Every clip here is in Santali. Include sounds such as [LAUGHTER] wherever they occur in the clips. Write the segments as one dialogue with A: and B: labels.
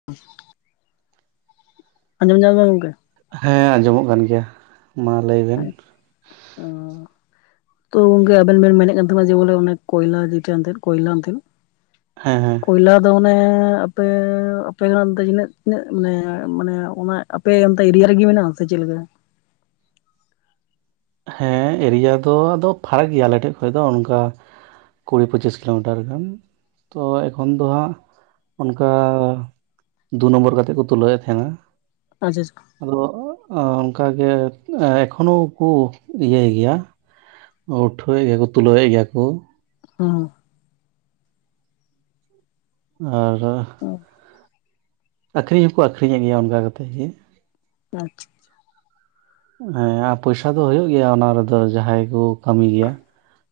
A: [INAUDIBLE] ᱟᱸᱡᱚᱢ ᱧᱟᱢ ᱫᱟᱢ ᱜᱚᱝᱠᱮ?
B: ᱦᱮᱸ ᱟᱸᱡᱚᱢᱚᱜ ᱠᱟᱱ ᱜᱮᱭᱟ ᱢᱟ ᱞᱮᱭ ᱵᱮᱱ᱾
A: ᱚ ᱛᱚ ᱜᱚᱝᱠᱮ ᱟᱵᱮᱱ ᱵᱮᱱ ᱢᱮᱱᱮᱫ ᱠᱟᱱ ᱛᱟᱦᱮᱸᱱᱟ ᱡᱮ ᱵᱚᱞᱮ ᱚᱱᱮ ᱠᱚᱭᱞᱟ ᱡᱮᱴᱟ ᱮᱱᱛᱮᱫ ᱠᱚᱭᱞᱟ ᱮᱱᱛᱮᱫ
B: ᱦᱮᱸ ᱦᱮᱸ᱾
A: ᱠᱚᱭᱞᱟ ᱫᱚ ᱚᱱᱮ ᱟᱯᱮ ᱟᱯᱮ ᱠᱷᱚᱱᱟᱜ ᱚᱱᱛᱮ ᱛᱤᱱᱟᱹᱜ ᱛᱤᱱᱟᱹᱜ ᱢᱟᱱᱮ ᱢᱟᱱᱮ ᱚᱱᱟ ᱟᱯᱮ ᱚᱱᱛᱮ ᱮᱨᱤᱭᱟ ᱨᱮᱜᱮ ᱢᱮᱱᱟᱜᱼᱟ ᱥᱮ ᱪᱮᱫ ᱞᱮᱠᱟ?
B: ᱦᱮᱸ ᱮᱨᱤᱭᱟ ᱫᱚ ᱟᱫᱚ ᱯᱷᱟᱨᱟᱠ ᱜᱮᱭᱟ ᱟᱞᱮ ᱴᱷᱮᱡ ᱠᱷᱚᱡ ᱫᱚ ᱚᱱᱠᱟ ᱠᱩᱲᱤ ᱯᱚᱪᱤᱥ ᱠᱤᱞᱳᱢᱤᱴᱟᱨ ᱜᱟᱱ, ᱛᱚ ᱮᱠᱷᱚᱱ ᱫᱚ ᱦᱟᱸᱜ ᱚᱱᱠᱟ ᱫᱩ ᱱᱚᱢᱵᱚᱨ ᱠᱟᱛᱮᱫ ᱠᱚ ᱛᱩᱞᱟᱹᱣᱮᱫ ᱛᱟᱦᱮᱸᱱᱟ᱾
A: ᱟᱪᱷᱟ ᱪᱷᱟ᱾
B: ᱟᱫᱚ ᱮᱸ ᱚᱱᱠᱟ ᱜᱮ ᱮᱸ ᱮᱠᱷᱚᱱᱳ ᱠᱩ ᱤᱭᱟᱹᱭ ᱜᱮᱭᱟ, ᱩᱴᱷᱟᱹᱣᱮᱜ ᱜᱮᱭᱟ ᱠᱚ ᱛᱩᱞᱟᱹᱣᱮᱜ ᱜᱮᱭᱟ ᱠᱚ᱾
A: ᱦᱩᱸ᱾
B: ᱟᱨ
A: ᱦᱚᱸ
B: ᱟᱠᱷᱨᱤᱧ ᱦᱚᱸᱠᱚ ᱟᱠᱷᱨᱤᱧ ᱮᱫ ᱜᱮᱭᱟ ᱚᱱᱠᱟ ᱠᱟᱛᱮ ᱜᱮ᱾
A: ᱟᱪᱪᱷᱟ᱾
B: ᱦᱮᱸ ᱟ ᱯᱚᱭᱥᱟ ᱫᱚ ᱦᱳᱭᱳᱜ ᱜᱮᱭᱟ ᱚᱱᱟ ᱨᱮᱫᱚ ᱡᱟᱦᱟᱸᱭ ᱠᱚ ᱠᱟᱹᱢᱤ ᱜᱮᱭᱟ,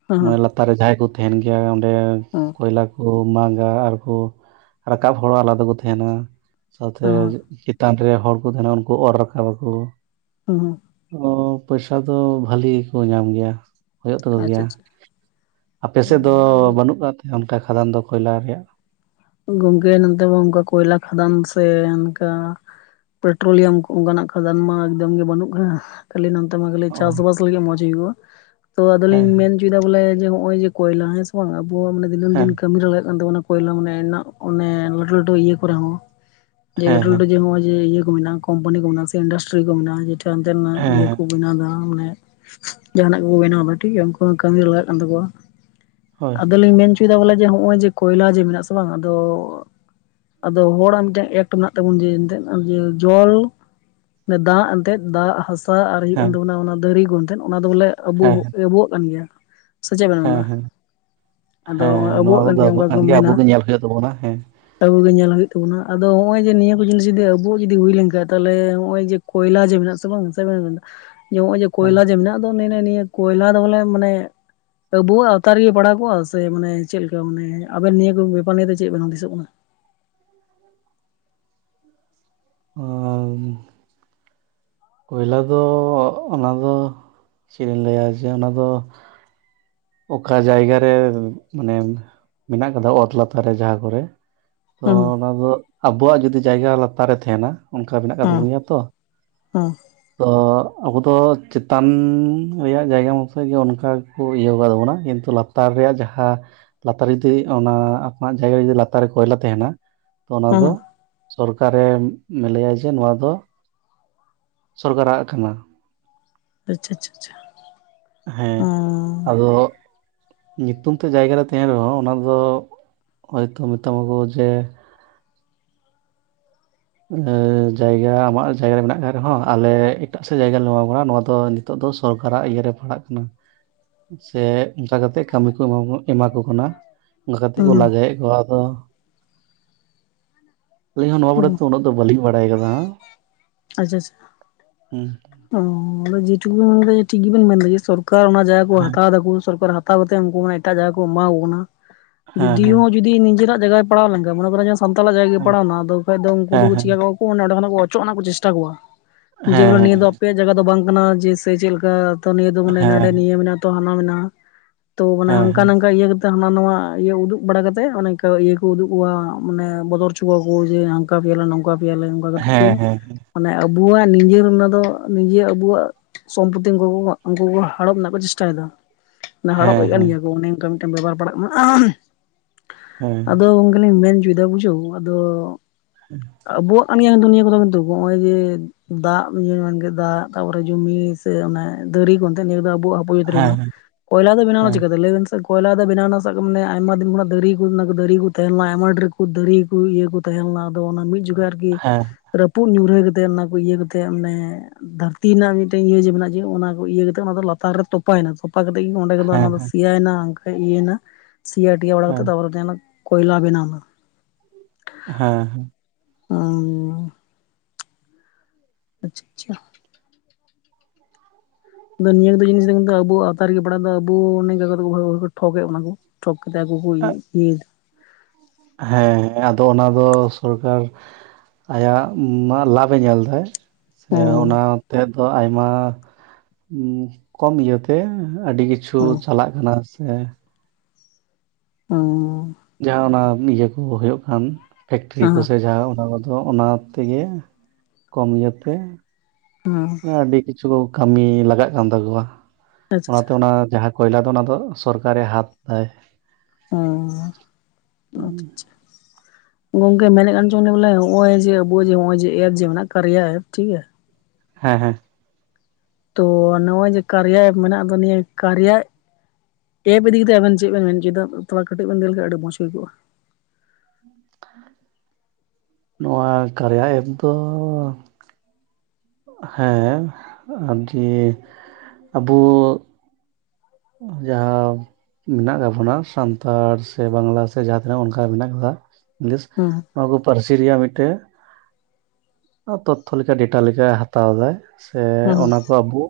A: ᱦᱚᱸ
B: ᱢᱟᱱᱮ ᱞᱟᱛ ᱛᱟᱨ ᱨᱮ ᱡᱟᱦᱟᱸᱭ ᱠᱚ ᱛᱟᱦᱮᱸᱱ ᱜᱮᱭᱟ ᱚᱸᱰᱮ
A: ᱦᱚᱸ
B: ᱠᱚᱭᱞᱟ ᱠᱚ ᱢᱟᱜᱟ ᱟᱨ ᱠᱚ ᱨᱟᱠᱟᱵ ᱦᱚᱲ ᱟᱞᱟᱫᱟ ᱠᱚ ᱛᱟᱦᱮᱸᱱᱟ ᱥᱟᱶᱛᱮ
A: ᱦᱚᱸ ᱦᱚᱸ
B: ᱛᱟᱱ ᱨᱮ ᱦᱚᱲ ᱠᱚ ᱛᱟᱦᱮᱸᱱᱟ ᱩᱱᱠᱩ ᱚᱨ ᱨᱟᱠᱟᱵ ᱟᱠᱚ᱾
A: ᱦᱩᱸ ᱦᱩᱸ᱾
B: ᱚ ᱯᱚᱭᱥᱟ ᱫᱚ ᱵᱷᱟᱞᱮ ᱜᱮᱠᱚ ᱧᱟᱢ ᱜᱮᱭᱟ᱾ ᱦᱳᱭᱳᱜ ᱛᱟᱠᱚ
A: ᱟᱪᱪᱷᱟ
B: ᱜᱮᱭᱟ᱾
A: ᱟᱪᱪᱷᱟ
B: ᱟᱯᱮ ᱥᱮᱫ ᱫᱚ ᱵᱟᱹᱱᱩᱜ ᱠᱟᱜ ᱛᱮ ᱚᱱᱠᱟ ᱠᱷᱟᱫᱟᱱ ᱫᱚ ᱠᱚᱭᱞᱟ ᱨᱮᱭᱟᱜ?
A: ᱜᱚᱝᱠᱮ ᱱᱚᱱᱛᱮ ᱢᱟ ᱚᱱᱠᱟ ᱠᱚᱭᱞᱟ ᱠᱷᱟᱫᱟᱱ ᱥᱮ ᱚᱱᱠᱟ ᱯᱮᱴᱨᱳᱞᱤᱭᱟᱢ ᱠᱚ ᱚᱱᱠᱟᱱᱟᱜ ᱠᱷᱟᱫᱟᱱ ᱢᱟ ᱮᱠᱫᱚᱢ ᱜᱮ ᱵᱟᱹᱱᱩᱜ ᱠᱟᱫᱟ ᱠᱷᱟᱹᱞᱤ ᱱᱚᱱᱛᱮ ᱛᱮ ᱢᱟ ᱠᱷᱟᱹᱞᱮ
B: ᱚ
A: ᱪᱟᱥ ᱵᱟᱥ ᱞᱟᱜᱤᱫ ᱢᱚᱸᱡ ᱦᱩᱭᱩᱜᱼᱟ᱾ ᱛᱚ ᱟᱫᱚ
B: ᱦᱮᱸ
A: ᱞᱤᱧ ᱢᱮᱱ ᱚᱪᱚᱭᱫᱟ ᱵᱚᱞᱮ ᱡᱮ ᱦᱚᱸᱜᱼᱚᱭ ᱡᱮ ᱠᱚᱭᱞᱟ, ᱦᱮᱸ ᱥᱮ? ᱵᱟᱝ ᱟᱵᱚ ᱢᱟᱱᱮ ᱫᱤᱱᱟᱹᱢ
B: ᱦᱮᱸ
A: ᱫᱤᱱ ᱠᱟᱹᱢᱤ ᱨᱮ ᱞᱟᱜᱟᱜ ᱠᱟᱱ ᱛᱟᱵᱚᱱᱟ ᱠᱚᱭᱞᱟ ᱢᱟᱱᱮ ᱢᱮᱱᱟᱜ ᱚᱱᱮ ᱞᱟᱴᱷᱩ ᱞᱟᱹᱴᱷᱩ ᱤᱭᱟᱹ ᱠᱚᱨᱮ ᱦᱚᱸ ᱡᱮ
B: ᱦᱮᱸ
A: ᱞᱟᱴᱩᱷ
B: ᱦᱮᱸ
A: ᱞᱟᱹᱴᱩ ᱡᱮ ᱱᱚᱜᱚᱭ ᱡᱮ ᱤᱭᱟᱹ ᱠᱚ ᱢᱮᱱᱟᱜ ᱠᱳᱢᱯᱟᱱᱤ ᱠᱚ ᱢᱮᱱᱟᱜ-ᱟ ᱥᱮ ᱤᱱᱰᱟᱥᱴᱨᱤ ᱠᱚ ᱢᱮᱱᱟᱜᱼᱟ ᱡᱮᱴᱟ ᱟᱱᱛᱮᱱᱟᱜ
B: ᱦᱮᱸ
A: ᱤᱭᱟᱹ ᱠᱚ
B: ᱦᱮᱸ
A: ᱵᱮᱱᱟᱣ ᱫᱟ ᱢᱟᱱᱮ, ᱡᱟᱦᱟᱸᱱᱟᱜ ᱠᱚᱠᱚ ᱵᱮᱱᱟᱣ ᱫᱟ ᱴᱷᱤᱠ ᱜᱮᱭᱟ ᱩᱱᱠᱩ ᱦᱚᱸ ᱠᱟᱹᱢᱤ ᱨᱮ ᱞᱟᱜᱟᱜ ᱠᱟᱱ ᱛᱟᱠᱚᱣᱟ᱾
B: ᱦᱳᱭ
A: ᱟᱫᱚᱞᱤᱧ ᱢᱮᱱ ᱚᱪᱚᱭᱫᱟ ᱵᱚᱞᱮ ᱡᱮ ᱦᱚᱸᱜᱼᱚᱭ ᱡᱮ ᱠᱚᱭᱞᱟ ᱡᱮ ᱢᱮᱱᱟᱜ-ᱟ ᱥᱮ ᱵᱟᱝ ᱟᱫᱚ ᱟᱫᱚ ᱦᱚᱲᱟᱜ ᱢᱮᱫᱴᱟᱝ ᱮᱴ ᱛᱮ ᱢᱮᱱᱟᱜ ᱛᱟᱵᱚᱱ ᱡᱮ ᱮᱱᱛᱮᱫ ᱡᱮ ᱡᱚᱞ ᱫᱟᱜ ᱮᱱᱛᱮᱫ ᱫᱟᱜ ᱦᱟᱥ ᱥᱟ ᱟᱨ ᱦᱩᱭᱩᱜ ᱠᱟᱱ
B: ᱦᱮᱸ
A: ᱛᱟᱵᱚᱱᱟ ᱚᱱᱟ ᱫᱷᱟᱨᱤ ᱠᱩ ᱮᱱᱛᱮᱫ ᱚᱱᱟ ᱫᱚ ᱵᱚᱞᱮ ᱟᱵᱚ
B: ᱦᱮᱸ
A: ᱟᱵᱚᱣᱟᱜ ᱠᱟᱱ ᱜᱮᱭᱟ᱾ ᱥᱮ ᱪᱮᱫ ᱵᱮᱱ ᱢᱮᱱ
B: ᱦᱮᱸ
A: ᱫᱟ?
B: ᱦᱮᱸ
A: ᱟᱫᱚ ᱦᱚᱸᱜᱼᱚᱭ
B: ᱦᱮᱸ ᱱᱚᱣᱟ
A: ᱟᱵᱚᱣᱟᱜ ᱠᱟᱱ
B: ᱠᱚᱫᱚ
A: ᱜᱮᱭᱟ
B: ᱟᱵᱚ
A: ᱚᱱᱠᱟ ᱠᱚ ᱢᱮᱱᱟ᱾
B: ᱟᱵᱚᱜᱮ ᱧᱮᱞ ᱦᱳᱭᱳᱜ ᱛᱟᱵᱚᱱᱟ ᱦᱮᱸ᱾
A: ᱟᱵᱚ ᱜᱮ ᱧᱮᱞ ᱦᱩᱭᱩᱜ ᱛᱟᱵᱚᱱᱟ ᱟᱫᱚ ᱱᱚᱜ-ᱚᱭ ᱡᱮ ᱱᱤᱭᱟᱹ ᱠᱚ ᱡᱤᱱᱤᱥ ᱡᱩᱫᱤ ᱟᱵᱚᱣᱟᱜ ᱡᱩᱫᱤ ᱦᱩᱭ ᱞᱮᱱ ᱠᱷᱟᱡ ᱛᱟᱞᱦᱮ ᱱᱚᱜᱼᱚᱭ ᱡᱮ ᱠᱚᱭᱞᱟ ᱡᱮ ᱢᱮᱱᱟᱜ ᱛᱟᱵᱚᱱᱟ ᱪᱮᱜ ᱵᱮᱱ ᱢᱮᱱᱫᱟ ᱡᱮ ᱱᱚᱜᱚᱭ ᱡᱮ
B: ᱦᱮᱸ
A: ᱠᱚᱭᱞᱟ ᱡᱮ ᱢᱮᱱᱟᱜᱼᱟ ᱟᱫᱚ ᱱᱮ ᱱᱮ ᱱᱤᱭᱟᱹ ᱠᱚᱭᱞᱟ ᱫᱚ ᱵᱚᱞᱮ ᱢᱟᱱᱮ ᱟᱵᱳᱣᱟᱜ ᱟᱣᱛᱟ ᱨᱮᱜᱮ ᱯᱟᱲᱟᱣ ᱠᱚᱜᱼᱟ ᱥᱮ ᱢᱟᱱᱮ ᱪᱮᱫ ᱞᱮᱠᱟ ᱢᱟᱱᱮ ᱟᱵᱮᱱ ᱱᱤᱭᱟᱹ ᱠᱚ ᱵᱮᱯᱟᱨ ᱱᱤᱭᱟᱹᱛᱮ ᱪᱮᱫ ᱵᱮᱱ ᱦᱩᱫᱤᱥᱚᱜ ᱠᱟᱱᱟ?
B: [INAUDIBLE] ᱠᱚᱭᱞᱟ ᱫᱚ ᱚᱱᱟ ᱫᱚ ᱪᱮᱫ ᱤᱧ ᱞᱟᱹᱭᱟ ᱡᱮ ᱚᱱᱟ ᱫᱚ ᱚᱠᱟ ᱡᱟᱭᱜᱟ ᱨᱮ ᱢᱟᱱᱮ ᱢᱮᱱᱟᱜ ᱠᱟᱫᱟ ᱚᱛ ᱞᱟᱛᱟᱨ ᱨᱮ ᱡᱟᱦᱟᱸ ᱠᱚᱨᱮ ᱛᱚ
A: ᱦᱩᱸ
B: ᱚᱱᱟ ᱫᱚ ᱟᱵᱚᱣᱟᱜ ᱡᱩᱫᱤ ᱡᱟᱭᱜᱟ ᱞᱟᱛᱟᱨ ᱨᱮ ᱛᱟᱦᱮᱸᱱᱟ ᱚᱱᱠᱟ ᱢᱮᱱᱟᱜ ᱠᱟᱫ
A: ᱦᱩᱸ
B: ᱛᱟᱵᱚᱱ ᱜᱮᱭᱟ ᱛᱚ ᱾
A: ᱦᱩᱸ
B: ᱛᱚ ᱟᱵᱚ ᱫᱚ ᱪᱮᱛᱟᱱ ᱨᱮᱭᱟᱜ ᱡᱟᱭᱜᱟ ᱢᱚᱛᱚᱡ ᱜᱮ ᱚᱱᱠᱟ ᱜᱮᱠᱚ ᱤᱭᱟᱹᱣ ᱠᱟᱜ ᱛᱟᱵᱚᱱᱟ ᱠᱤᱱᱛᱩ ᱞᱟᱛᱟᱨ ᱨᱮᱭᱟᱜ ᱡᱟᱦᱟᱸ ᱞᱟᱛᱟᱨ ᱡᱩᱫᱤ ᱚᱱᱟ ᱟᱯᱱᱟᱨᱟ ᱟᱜ ᱡᱟᱭᱜᱟ ᱡᱩᱫᱤ ᱞᱟᱛᱟᱨ ᱨᱮ ᱠᱚᱭᱞᱟ ᱛᱟᱦᱮᱱᱟ ᱛᱚ ᱚᱱᱟ ᱫᱚ
A: ᱦᱩᱸ
B: ᱥᱚᱨᱠᱟᱨᱮ ᱢᱮᱱ ᱞᱮᱭᱟ ᱡᱮ ᱱᱚᱣᱟ ᱫᱚ ᱥᱚᱨᱠᱟᱨᱟᱜ ᱠᱟᱱᱟ᱾
A: ᱟᱪᱪᱷᱟ ᱟᱪᱪᱷᱟ ᱟᱪᱪᱷᱟ᱾ ᱚ
B: ᱦᱮᱸ ᱟᱫᱚ᱾ ᱧᱩᱛᱩᱢ ᱛᱮ ᱡᱟᱭᱜᱟ ᱨᱮ ᱛᱟᱦᱮᱱ ᱨᱮᱦᱚᱸ ᱚᱱᱟ ᱫᱚ ᱦᱚᱭᱛᱚ ᱢᱮᱛᱟᱢ ᱟᱠᱚ ᱡᱮ ᱡᱟᱭᱜᱟ ᱟᱢᱟᱜ ᱡᱟᱭᱜᱟ ᱨᱮ ᱢᱮᱱᱟᱜ ᱟᱠᱟᱫ ᱨᱮᱦᱚᱸ ᱟᱞᱮ ᱮᱴᱟᱜ ᱥᱮᱫ ᱡᱟᱭᱜᱟ ᱞᱮ ᱮᱢᱟ ᱢᱟ ᱱᱚᱣᱟ ᱫᱚ ᱱᱤᱛᱚᱜ ᱫᱚ ᱥᱚᱨᱠᱟᱨᱟᱜ ᱤᱭᱟᱹ ᱨᱮ ᱯᱟᱲᱟᱜ ᱠᱟᱱᱟ᱾
A: [INAUDIBLE]
B: ᱥᱮ ᱚᱱᱠᱟ ᱠᱟᱛᱮᱜ ᱠᱟᱹᱢᱤ ᱠᱚ ᱮ ᱮᱢᱟ ᱠᱚ ᱠᱟᱱᱟ᱾ ᱚᱱᱠᱟ ᱠᱟᱛᱮᱜ ᱠᱚ
A: ᱦᱩᱸ
B: ᱞᱟᱜᱟᱭᱮᱫ ᱠᱚᱣᱟ ᱟᱞᱤᱧ ᱦᱚᱸ ᱱᱚᱣᱟ ᱠᱚᱨᱮ
A: ᱦᱩᱸ
B: ᱟᱫᱚ ᱵᱟᱹᱞᱤᱧ ᱵᱟᱲᱟᱭ ᱠᱟᱫᱟ
A: ᱟᱪᱪᱷᱟ ᱟᱪᱪᱷᱟ
B: ᱦᱩᱸ
A: ᱚ ᱟᱫᱚ [INAUDIBLE] ᱵᱮᱱ ᱢᱮᱱᱫᱟ ᱴᱷᱤᱠ ᱜᱮᱵᱮᱱ ᱢᱮᱱᱫᱟ ᱡᱮ ᱥᱚᱨᱠᱟᱨ ᱚᱱᱟ ᱡᱟᱭᱜᱟ ᱠᱚ ᱦᱟᱛᱟᱣ ᱫᱟᱠᱩ ᱥᱚᱨᱠᱟᱨ ᱦᱟᱛᱟᱣ ᱠᱟᱛᱮ ᱩᱱᱠᱩ ᱢᱟᱱᱮ ᱮᱴᱟᱜ ᱡᱟᱭᱜᱟ ᱠᱚ ᱮᱢᱟ ᱠᱚ ᱠᱟᱱᱟ
B: ᱦᱮᱸ
A: ᱡᱩᱫᱤ ᱦᱚᱸ ᱡᱩᱫᱤ ᱱᱤᱡᱮᱨᱟᱜ ᱡᱟᱭᱜᱟᱭ ᱯᱟᱲᱟᱣ ᱞᱮᱱᱠᱷᱟᱡ ᱢᱚᱱᱮ [INAUDIBLE] ᱥᱟᱱᱛᱟᱞᱟᱜ ᱡᱟᱭᱜᱟ ᱜᱮ
B: ᱦᱮᱸ
A: ᱯᱟᱲᱟᱣᱱᱟ ᱟᱫᱚ ᱵᱟᱝ ᱠᱷᱟᱱ ᱫᱚ ᱩᱱᱠᱩ
B: ᱦᱮᱸ
A: ᱫᱚᱠᱚ
B: ᱦᱮᱸ
A: ᱪᱤᱠᱟ ᱠᱟᱣᱟ ᱠᱚ ᱚᱸᱰᱮ ᱠᱷᱚᱱᱟᱜ ᱠᱚ ᱚᱪᱚᱜ ᱨᱮᱱᱟᱜ ᱠᱚ ᱪᱮᱥᱴᱟ ᱠᱚᱣᱟ᱾ ᱡᱮᱢᱚᱱ ᱱᱤᱭᱟᱹ
B: ᱦᱮᱸ
A: ᱫᱚ ᱟᱯᱮᱭᱟᱜ ᱡᱟᱭᱜᱟ ᱫᱚ ᱵᱟᱝ ᱠᱟᱱᱟ ᱡᱮ ᱪᱮᱫ ᱞᱮᱠᱟ ᱱᱤᱭᱟᱹ ᱟᱰᱮ
B: ᱦᱮᱸ
A: ᱱᱤᱭᱟᱹ ᱢᱮᱱᱟᱜ᱾ ᱛᱚ ᱦᱟᱱᱟ ᱢᱮᱱᱟᱜᱼᱟ ᱛᱚ ᱢᱟᱱᱮ
B: ᱦᱮᱸ
A: ᱦᱟᱝᱠᱟ ᱱᱟᱝᱠᱟ ᱤᱭᱟᱹ ᱦᱟᱱᱟ ᱱᱟᱣᱟ ᱤᱭᱟᱹ ᱩᱫᱩᱜ ᱵᱟᱲᱟ ᱠᱟᱛᱮ ᱚᱱᱮ ᱤᱝᱠᱟ ᱤᱭᱟᱹ ᱠᱚ ᱩᱫᱩᱜ ᱠᱚᱣᱟ ᱢᱟᱱᱮ ᱵᱚᱛᱚᱨ ᱦᱚᱪᱚ ᱠᱚᱣᱟ ᱠᱚ ᱡᱮ ᱱᱚᱝᱠᱟ ᱯᱮᱭᱟᱞᱮ ᱱᱚᱝᱠᱟ ᱯᱮᱭᱟᱞᱮ ᱚᱱᱠᱟ ᱠᱟᱛᱮ
B: ᱦᱮᱸ
A: ᱠᱩ
B: ᱦᱮᱸ ᱦᱮᱸ
A: ᱢᱟᱱᱮ ᱟᱵᱚᱣᱟᱜ ᱱᱤᱡᱮᱨ ᱚᱱᱟ ᱫᱚ ᱱᱤᱡᱮ ᱟᱵᱚᱣᱟᱜ ᱥᱚᱢᱯᱚᱛᱤ [INAUDIBLE] ᱦᱟᱲᱚᱯ ᱨᱮᱱᱟᱜ ᱠᱚ ᱪᱮᱥᱴᱟᱭᱟ ᱫᱟ᱾ ᱚᱱᱟ ᱦᱟᱲᱚᱵ
B: ᱦᱮᱸ
A: ᱠᱟᱱ
B: ᱦᱮᱸ
A: ᱜᱮᱭᱟ ᱠᱚ ᱚᱱᱮ ᱚᱱᱠᱟ ᱢᱤᱫᱴᱮᱱ ᱵᱮᱵᱟᱨ ᱯᱟᱲᱟᱜ ᱠᱟᱱᱟ᱾ [INAUDIBLE] ᱟᱫᱚ ᱜᱚᱝᱠᱮ ᱞᱤᱧ ᱢᱮᱱ ᱦᱚᱪᱚᱭᱮᱫᱟ ᱵᱩᱡᱷᱟᱹᱣ ᱟᱫᱚ
B: ᱦᱩᱸ᱾
A: ᱟᱵᱚᱣᱟᱜ ᱠᱟᱱ ᱜᱮᱭ ᱱᱤᱭᱟᱹ ᱠᱚᱫᱚ ᱠᱤᱱᱛᱩ ᱱᱚᱜᱼᱚᱭ ᱡᱮ ᱫᱟᱜ ᱧᱩᱭᱮᱫ ᱢᱮᱱᱠᱮᱫ ᱫᱟᱜ ᱛᱟᱯᱚᱨᱮ ᱡᱩᱢᱤ ᱥᱮ ᱚᱱᱮ ᱫᱟᱨᱤ ᱠᱚ ᱮᱱᱛᱮ ᱧᱮᱞᱫᱟ
B: ᱦᱮᱸ
A: ᱟᱵᱚᱣᱟᱜ
B: ᱦᱮᱸ
A: [UNINTELLIGIBLE] ᱠᱚᱭᱞᱟ ᱫᱚ ᱵᱮᱱᱟᱣ ᱱᱟ
B: ᱦᱮᱸ
A: ᱪᱤᱠᱟ ᱛᱮ ᱞᱟᱹᱭ ᱵᱮᱱ ᱥᱮ? ᱠᱚᱭᱞᱟ ᱫᱚ ᱵᱮᱱᱟᱣᱱᱟ ᱥᱟᱵ ᱠᱟᱜ ᱢᱟᱱᱮ ᱟᱭᱢᱟ ᱫᱤᱱ ᱠᱷᱚᱱᱟᱜ ᱫᱟᱨᱤ ᱠᱚ ᱫᱟᱨᱤ ᱠᱚ ᱛᱟᱦᱮᱸ ᱞᱮᱱᱟ ᱟᱭᱢᱟ ᱰᱷᱮᱨ ᱠᱚ ᱫᱟᱨᱤ ᱠᱚ ᱤᱭᱟᱹ ᱠᱚ ᱛᱟᱦᱮᱸ ᱞᱮᱱᱟ᱾ ᱟᱫᱚ ᱚᱱᱟ ᱢᱤᱫ ᱡᱚᱠᱷᱚᱡ ᱟᱨᱠᱤ
B: ᱦᱮᱸ
A: ᱨᱟᱹᱯᱩᱫ ᱧᱩᱨᱦᱟᱹ ᱠᱟᱛᱮᱜ ᱚᱱᱟ ᱠᱚ ᱤᱭᱟᱹ ᱠᱟᱛᱮᱜ ᱢᱟᱱᱮ ᱫᱷᱟᱹᱨᱛᱤ ᱨᱮᱱᱟᱜ ᱢᱤᱫᱴᱮᱱ ᱤᱭᱟᱹ ᱡᱮ ᱢᱮᱱᱟᱜ ᱡᱮ ᱚᱱᱟ ᱤᱭᱟᱹ ᱠᱟᱛᱮᱫ ᱚᱱᱟ ᱫᱚ ᱞᱟᱛᱟᱨ ᱨᱮ ᱛᱚᱯᱟᱭᱮᱱᱟ ᱛᱚ᱾ ᱛᱟᱯᱚᱨ ᱤᱧ
B: ᱦᱮᱸ ᱦᱮᱸ
A: [INAUDIBLE] ᱚᱱᱠᱟ ᱤᱭᱟᱹᱭᱱᱟ ᱥᱤᱭᱟ ᱴᱤᱭᱟ ᱚᱝᱠᱟ
B: ᱦᱮᱸ
A: ᱠᱟᱛᱮ ᱛᱟᱯᱚᱨᱮ [INAUDIBLE] ᱠᱚᱭᱞᱟ ᱵᱮᱱᱟᱣᱱᱟ᱾
B: ᱦᱮᱸᱦᱮᱸ᱾
A: [INAUDIBLE] ᱟᱪᱪᱷᱟ ᱟᱪᱪᱷᱟ᱾ ᱟᱫᱚ ᱱᱤᱭᱟᱹ ᱠᱚᱫᱚ ᱡᱤᱱᱤᱥ ᱫᱚ ᱟᱵᱚ ᱟᱣᱛᱟ ᱨᱮᱜᱮ ᱯᱟᱲᱟᱜ ᱫᱚ ᱟᱵᱩ [UNINTELLIGIBLE] ᱴᱷᱚᱠ ᱮ ᱵᱚᱱᱟ ᱠᱚ ᱛᱷᱚᱠ ᱠᱟᱛᱮᱫ ᱟᱠᱚ ᱤᱭᱟᱹᱭᱮᱫᱟ᱾
B: ᱦᱮᱸ ᱦᱮᱸ ᱟᱫᱚ ᱚᱱᱟ ᱫᱚ ᱥᱚᱨᱠᱟᱨ ᱟᱭᱟᱜ ᱢᱤᱢᱟ ᱞᱟᱵᱷ ᱮ ᱧᱮᱞ ᱫᱟᱭ᱾ ᱥᱮ ᱚᱱᱟ
A: ᱚ
B: ᱟᱛᱮᱫ ᱫᱚ ᱟᱭᱢᱟ ᱠᱚᱢ ᱤᱭᱟᱹᱛᱮ ᱟᱹᱰᱤ ᱠᱤᱪ ᱪᱷᱩ
A: ᱚ
B: ᱪᱟᱞᱟᱜ ᱠᱟᱱᱟ ᱥᱮ
A: ᱦᱩᱸ
B: ᱡᱟᱦᱟᱸ ᱚᱱᱟ ᱤᱭᱟᱹ ᱠᱚ ᱦᱩᱭᱩᱜ ᱠᱟᱱ ᱯᱷᱮᱠᱴᱨᱤ ᱠᱚ ᱥᱮ ᱡᱟᱦᱟᱸ ᱚᱱᱟ ᱠᱚᱫᱚ ᱚᱱᱟ ᱛᱮᱜᱮ ᱠᱚᱢ ᱤᱭᱟᱹ ᱛᱮ
A: ᱦᱮᱸ
B: ᱥᱮ ᱟᱹᱰᱤ ᱠᱤᱪᱷᱩ ᱠᱟᱹᱢᱤ ᱞᱟᱜᱟᱜ ᱠᱟᱱ ᱛᱟᱠᱚᱣᱟ
A: ᱟᱪᱪᱷᱟ ᱟᱪᱪᱷᱟ
B: ᱚᱱᱟᱛᱮ ᱚᱱᱟ ᱡᱟᱦᱟᱸ ᱠᱚᱭᱞᱟ ᱫᱚ ᱚᱱᱟ ᱫᱚ ᱥᱚᱨᱠᱟᱨᱮ ᱦᱟᱛ ᱫᱟᱭ᱾
A: ᱚ [INAUDIBLE] ᱜᱚᱝᱠᱮ ᱢᱮᱱᱮᱫ ᱟᱱ ᱪᱚ ᱵᱚᱞᱮ ᱱᱚᱜ-ᱚᱭ ᱡᱮ ᱟᱵᱚᱣᱟᱜ ᱱᱚᱜᱚᱭ ᱡᱮ ᱮᱯ ᱡᱮ ᱡᱟᱦᱟᱱᱟᱜ ᱮᱯ ᱴᱷᱤᱠ ᱜᱮᱭᱟ
B: ᱦᱮᱸ ᱦᱮᱸ
A: ᱛᱳ ᱱᱚᱜ-ᱚᱭ ᱡᱮ ᱠᱟᱨᱭᱟ ᱮᱯ ᱢᱮᱱᱟᱜ ᱫᱚ ᱱᱤᱭᱟᱹ ᱠᱟᱨᱭᱟ ᱮᱯ ᱤᱫᱤ ᱠᱟᱛᱮ ᱟᱵᱮᱱ ᱪᱮᱫ ᱵᱮᱱ ᱢᱮᱱ ᱦᱚᱪᱚᱭ ᱫᱟ ᱛᱷᱚᱨᱟ ᱠᱟᱹᱴᱤᱡ ᱵᱮᱱ ᱞᱟᱹᱭ ᱞᱮᱠᱷᱟᱱ ᱟᱹᱰᱤ ᱢᱚᱡᱽ ᱦᱩᱭ ᱠᱚᱜ-ᱟ?
B: ᱱᱚᱣᱟ ᱠᱟᱨᱭᱟ ᱮᱯ ᱫᱚ ᱦᱮᱸ ᱟᱨᱠᱤ ᱟᱵᱚ ᱡᱟᱦᱟᱸ ᱢᱮᱱᱟᱜ ᱠᱟᱜ ᱵᱚᱱᱟ ᱥᱟᱱᱛᱟᱲ ᱥᱮ ᱵᱟᱝᱞᱟ ᱥᱮ ᱡᱟᱦᱟᱸ ᱛᱤᱱᱟᱹᱜ ᱚᱱᱠᱟ ᱢᱮᱱᱟᱜ ᱟᱠᱟᱜ ᱞᱤᱥ
A: ᱦᱩᱸ
B: ᱱᱚᱣᱟ ᱠᱚ ᱯᱟᱹᱨᱥᱤ ᱨᱮᱭᱟᱜ ᱢᱤᱫᱴᱮᱱ ᱛᱚᱛᱷᱚ ᱞᱮᱠᱟ ᱰᱮᱴᱟ ᱞᱮᱠᱟᱭ ᱦᱟᱛᱟᱣ ᱫᱟᱭ ᱥᱮ
A: ᱦᱩᱸ
B: ᱚᱱᱟ ᱠᱚ ᱟᱵᱚ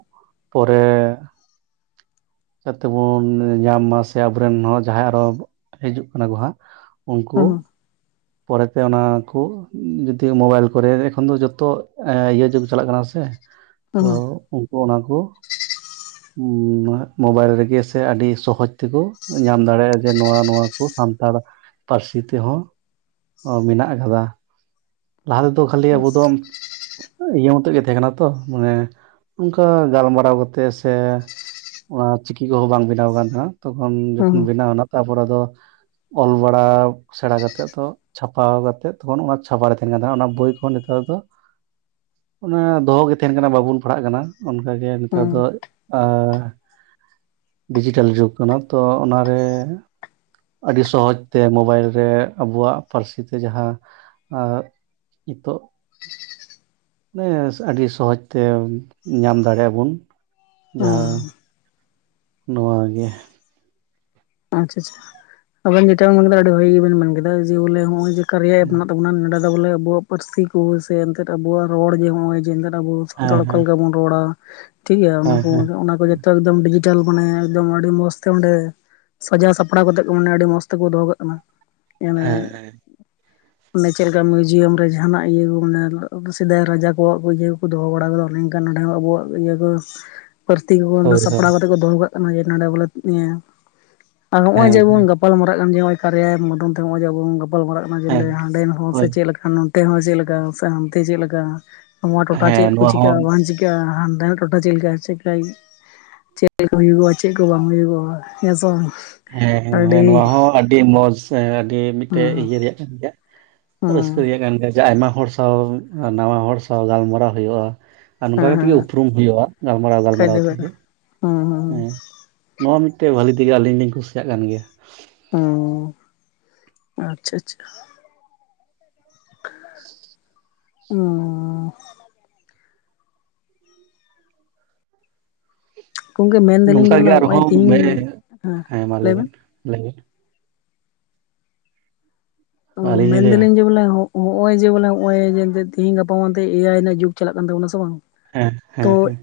B: ᱯᱚᱨᱮ ᱥᱟᱹᱛ ᱛᱮᱵᱚᱱ ᱧᱟᱢ ᱢᱟ ᱥᱮ ᱟᱵᱚᱨᱮᱱ ᱦᱚᱸ ᱡᱟᱦᱟᱸᱭ ᱟᱨᱚ ᱦᱤᱡᱩᱜ ᱠᱟᱱᱟ ᱦᱟᱸᱜ
A: ᱦᱩᱸ
B: ᱩᱱᱠᱩ ᱯᱚᱨᱮᱛᱮ ᱚᱱᱟ ᱠᱩ ᱡᱩᱫᱤ ᱢᱳᱵᱟᱭᱤᱞ ᱠᱚᱨᱮ ᱮᱠᱷᱚᱱ ᱫᱚ ᱡᱚᱛᱚ ᱤᱭᱟᱹ ᱡᱩᱜᱽ ᱪᱟᱞᱟᱜ ᱠᱟᱱᱟ ᱥᱮ
A: [UNINTELLIGIBLE]
B: ᱛᱚ ᱩᱱᱠᱩ ᱚᱱᱟ ᱠᱩ
A: [UNINTELLIGIBLE]
B: ᱢᱳᱵᱟᱭᱤᱞ ᱨᱮᱜᱮ ᱥᱮ ᱟᱹᱰᱤ ᱥᱚᱦᱚᱚᱡ ᱛᱮᱠᱚ ᱧᱟᱢ ᱫᱟᱲᱮᱭᱟᱜ-ᱟ ᱡᱮ ᱱᱚᱣᱟ ᱱᱚᱣᱟ ᱠᱚ ᱥᱟᱱᱛᱟᱲ ᱯᱟᱹᱨᱥᱤ ᱛᱮᱦᱚᱸ ᱢᱮᱱᱟᱜ ᱠᱟᱫᱟ ᱞᱟᱦᱟ ᱛᱮᱫᱚ ᱠᱷᱟᱹᱞᱤ ᱟᱵᱚ ᱫᱚ ᱤᱭᱟᱹ ᱢᱚᱛᱚᱡ ᱜᱮ ᱛᱟᱦᱮᱸ ᱠᱟᱱᱟ ᱛᱚ ᱢᱟᱱᱮ ᱚᱱᱠᱟ ᱜᱟᱞᱢᱟᱨᱟᱣ ᱠᱟᱛᱮᱫ ᱥᱮ ᱚᱟ ᱪᱤᱠᱤ ᱠᱚᱦᱚᱸ ᱵᱟᱝ ᱵᱮᱱᱟᱣ ᱠᱟᱱ ᱛᱟᱦᱮᱸᱱᱟ ᱛᱚᱠᱷᱚᱱ
A: ᱦᱩᱸ
B: ᱡᱚᱠᱷᱚᱱ
A: ᱦᱩᱸ
B: ᱵᱮᱱᱟᱣ ᱮᱱᱟ ᱛᱟᱯᱚᱨᱮ ᱟᱫᱚ ᱚᱞ ᱵᱟᱲᱟ ᱥᱮᱲᱟ ᱠᱟᱛᱮᱜ ᱛᱚ ᱪᱷᱟᱯᱟ ᱠᱟᱛᱮᱜ ᱛᱚᱠᱷᱚᱱ ᱚᱱ ᱪᱷᱟᱯᱟᱨᱮ ᱛᱟᱦᱮᱸᱱ ᱠᱟᱱᱟ ᱚᱱᱟ ᱵᱳᱭ ᱠᱚ ᱱᱮᱛᱟᱨ ᱫᱚ ᱚᱱᱮ ᱫᱚᱦᱚ ᱜᱮ ᱛᱟᱦᱮᱱ ᱠᱟᱱᱟ ᱵᱟᱵᱚᱱ ᱯᱟᱲᱦᱟᱜ ᱠᱟᱱᱟ ᱚᱱᱠᱟᱜᱮ
A: ᱦᱩᱸ
B: ᱱᱮᱛᱟᱨ ᱫᱚ ᱮ ᱰᱤᱡᱤᱴᱮᱞ ᱡᱩᱜᱽ ᱠᱟᱱᱟ ᱛᱚ ᱚᱱᱟᱨᱮ ᱟᱹᱰᱤ ᱥᱚᱦᱚᱚᱡ ᱛᱮ ᱢᱳᱵᱟᱭᱤᱞ ᱨᱮ ᱟᱵᱚᱣᱟᱜ ᱯᱟᱹᱨᱥᱤ ᱛᱮ ᱡᱟᱦᱟᱸ ᱟ ᱤᱛᱚᱜ ᱱᱮ ᱟᱹᱰᱤ ᱥᱚᱦᱚᱡᱽ ᱛᱮ ᱧᱟᱢ ᱫᱟᱲᱮᱭᱟᱜ-ᱟ ᱵᱚᱱ ᱡᱟᱦᱟᱸ
A: ᱚᱸ
B: ᱱᱚᱣᱟ ᱜᱮ
A: ᱟᱪᱪᱷᱟ ᱪᱷᱟ ᱟᱵᱮᱱ ᱡᱮᱴᱟ ᱵᱮᱱ ᱢᱮᱱ ᱠᱮᱫᱟ ᱟᱹᱰᱤ ᱵᱷᱟᱜᱤ ᱜᱮᱵᱮᱱ ᱢᱮᱱ ᱠᱮᱫᱟ ᱡᱮ ᱵᱚᱞᱮ ᱱᱚᱜᱚᱭ ᱡᱮ ᱠᱟᱨᱮᱭᱟ ᱮᱯ ᱢᱮᱱᱟᱜ ᱛᱟᱵᱚᱱᱟ ᱱᱚᱸᱰᱮ ᱫᱚ ᱵᱚᱞᱮ ᱟᱵᱚᱣᱟᱜ ᱯᱟᱹᱨᱥᱤ ᱠᱚ ᱥᱮ ᱮᱱᱛᱮᱫ ᱟᱵᱚᱣᱟᱜ ᱨᱚᱲ ᱡᱮ ᱱᱚᱜ-ᱚᱭ ᱡᱮ ᱮᱱᱜᱮᱫ ᱟᱵᱚ ᱥᱟᱱᱛᱟᱲ
B: ᱦᱮᱸ
A: ᱚᱠᱟ
B: ᱦᱮᱸ
A: ᱞᱮᱠᱟ ᱵᱚᱱ ᱨᱚᱲᱟ ᱴᱷᱤᱠ ᱜᱮᱭᱟ ᱚᱱᱟ
B: ᱦᱮᱸ
A: ᱠᱚ
B: ᱦᱮᱸ
A: ᱚᱱᱟ ᱠᱚ ᱡᱟ ᱱᱮᱛᱟᱨ ᱫᱚᱢ ᱰᱤᱡᱤᱴᱟᱞ ᱢᱟᱱᱮ ᱮᱠᱫᱚᱢ ᱟᱹᱰᱤ ᱢᱚᱸᱡᱽ ᱛᱮ ᱚᱰᱮᱸ ᱥᱟᱡᱟᱣ ᱥᱟᱯᱲᱟᱣ ᱠᱟᱛᱮᱜ ᱠᱚ ᱢᱟᱱᱮ ᱟᱹᱰᱤ ᱢᱚᱸᱡᱽ ᱛᱮᱠᱚ ᱫᱚᱦᱚ ᱠᱟᱜ ᱠᱟᱱᱟ ᱢᱟᱱᱮ
B: ᱦᱮᱸ ᱦᱮᱸ
A: ᱚᱱᱮ ᱪᱮᱫ ᱞᱮᱠᱟ ᱢᱤᱭᱩᱡᱤᱭᱟᱢ ᱨᱮ ᱡᱟᱦᱟᱱᱟᱜ ᱤᱭᱟᱹ ᱠᱚ ᱢᱟᱱᱮ ᱥᱮᱫᱟᱭ ᱨᱟᱡᱟ ᱠᱚᱣᱟᱜ ᱠᱚ ᱤᱭᱟᱹ ᱫᱚᱦᱚ ᱵᱟᱲᱟ ᱠᱟᱫᱟ ᱚᱱᱮ ᱚᱝᱠᱟ ᱱᱚᱸᱰᱮ ᱟᱵᱚᱣᱟᱜ ᱤᱭᱟᱹ ᱠᱚ ᱯᱟᱹᱨᱛᱤ ᱠᱚ
B: ᱦᱳᱭ ᱦᱳᱭ
A: ᱥᱟᱯᱲᱟᱣ ᱠᱟᱛᱮ ᱠᱚ ᱫᱚᱦᱚ ᱠᱟᱜ ᱠᱟᱱᱟ ᱡᱮ ᱱᱚᱰᱮ ᱵᱚᱞᱮ ᱱᱤᱭᱟᱹ ᱟᱨ ᱱᱚᱜ-ᱚᱭ
B: ᱦᱮᱸ ᱦᱮᱸ
A: ᱡᱮᱵᱚᱱ ᱜᱟᱯᱟᱞᱢᱟᱨᱟᱜ ᱠᱟᱱ ᱡᱮ ᱠᱟᱨᱮᱭᱟ ᱮᱯ ᱢᱟᱫᱷᱚᱢ ᱛᱮ ᱱᱚᱜ-ᱚᱭ ᱟᱵᱚᱱ ᱜᱟᱯᱟᱞ ᱢᱟᱨᱟᱜ ᱱᱟᱡᱽᱞᱮ
B: ᱦᱮᱸ
A: ᱦᱟᱸᱰᱮᱱ ᱦᱚᱲ ᱥᱮ
B: ᱦᱳᱭ
A: ᱪᱮᱫ ᱞᱮᱠᱟ ᱱᱚᱱᱛᱮ ᱦᱚᱸ ᱪᱮᱫ ᱞᱮᱠᱟ ᱥᱮ ᱦᱟᱱᱛᱮ ᱪᱮᱫ ᱞᱮᱠᱟ ᱱᱚᱣᱟ ᱴᱚᱴᱷᱟ ᱪᱮᱫ
B: ᱦᱮᱸ
A: ᱠᱚ
B: ᱱᱚᱣᱟ ᱦᱚᱸ
A: ᱪᱤᱠᱟᱹᱜ-ᱟ ᱵᱟᱝ ᱪᱤ ᱠᱟᱜ-ᱟ ᱦᱟᱱᱛᱮᱱᱟᱜ ᱴᱚᱴᱷᱟ ᱪᱮᱫ ᱞᱮᱠᱟ ᱪᱤᱠᱟᱹ ᱪᱮᱫ ᱦᱩᱭᱩᱜ-ᱟ ᱪᱮᱫ ᱠᱚ ᱵᱟᱝ ᱦᱩᱭᱩᱜ-ᱟ ᱦᱮᱸ ᱥᱮ ᱵᱟᱝ?
B: ᱦᱮᱸ ᱦᱮᱸ ᱦᱮᱸ ᱱᱚᱣᱟ
A: ᱟᱹᱰᱤ
B: ᱦᱚᱸ ᱟᱹᱰᱤ ᱢᱚᱸᱡᱽ ᱟᱹᱰᱤ ᱢᱤᱫᱴᱮᱡ
A: ᱦᱩᱸ
B: ᱤᱭᱟᱹ ᱨᱮᱭᱟᱜ ᱠᱟᱱ ᱜᱮᱭᱟ᱾
A: ᱦᱩᱸ
B: ᱨᱟᱹᱥᱠᱟᱹ ᱨᱮᱭᱟᱜ ᱠᱟᱱ ᱜᱮᱭᱟ ᱟᱭᱢᱟ ᱦᱚᱲ ᱥᱟᱶ ᱱᱟᱣᱟ ᱦᱚᱲ ᱥᱟᱶ ᱜᱟᱞᱢᱟᱨᱟᱣ ᱦᱩᱭᱩᱜ-ᱟ, ᱟᱨ ᱱᱚᱝᱠᱟ
A: ᱦᱮᱸ
B: ᱠᱟᱛᱮᱜ
A: ᱦᱮᱸ
B: ᱜᱮ ᱩᱯᱨᱩᱢ ᱦᱩᱭᱩᱜ-ᱟ ᱜᱟᱞᱢᱟᱨᱟᱣ
A: ᱠᱷᱟᱡ
B: ᱜᱟᱞᱢᱟᱨᱟᱣ
A: ᱫᱚ ᱦᱩᱭᱱᱟ
B: ᱛᱮᱜᱮ᱾
A: ᱦᱩᱸ
B: ᱦᱮᱸ ᱱᱚᱣᱟ ᱢᱤᱫᱴᱮᱡ ᱵᱟᱹᱞᱤ ᱛᱮᱜᱮ ᱟᱹᱞᱤᱧ ᱞᱤᱧ ᱠᱩᱥᱤᱭᱟᱜ ᱠᱟᱱ ᱜᱮᱭᱟ᱾
A: ᱚ ᱟᱪᱪᱷᱟ ᱟᱪᱪᱷᱟ ᱚᱻ ᱜᱚᱝᱠᱮ ᱢᱮᱱᱫᱟᱞᱤᱧ
B: ᱱᱚᱝᱠᱟ
A: ᱡᱮ ᱵᱚᱞᱮ
B: ᱜᱮ
A: ᱱᱚᱜᱼᱚᱭ
B: ᱟᱨᱦᱚᱸ
A: ᱛᱤᱦᱤᱧ
B: ᱦᱮᱸ ᱢᱟ ᱞᱟᱹᱭ ᱵᱮᱱ ᱞᱟᱹᱭ ᱵᱮᱱ
A: ᱚ
B: ᱟᱹᱞᱤᱧ ᱞᱤᱧ ᱞᱟᱹᱭᱟ
A: ᱢᱮᱱᱫᱟᱞᱤᱧ ᱡᱮ ᱵᱚᱞᱮ ᱦᱚᱸᱜ ᱦᱚᱸᱜ-ᱚᱭ ᱡᱮ ᱵᱚᱞᱮ ᱱᱚᱜᱼᱚᱭ ᱛᱮᱦᱤᱧ ᱜᱟᱯᱟ ᱢᱮᱱᱛᱮ ᱮᱭᱟᱭ ᱨᱮᱱᱟᱜ ᱡᱩᱜᱽ ᱪᱟᱞᱟᱜ ᱠᱟᱱ ᱛᱟᱵᱚᱱᱟ ᱥᱮ ᱵᱟᱝ
B: ᱦᱮᱸ
A: ᱛᱚ
B: ᱦᱮᱸ ᱦᱮᱸ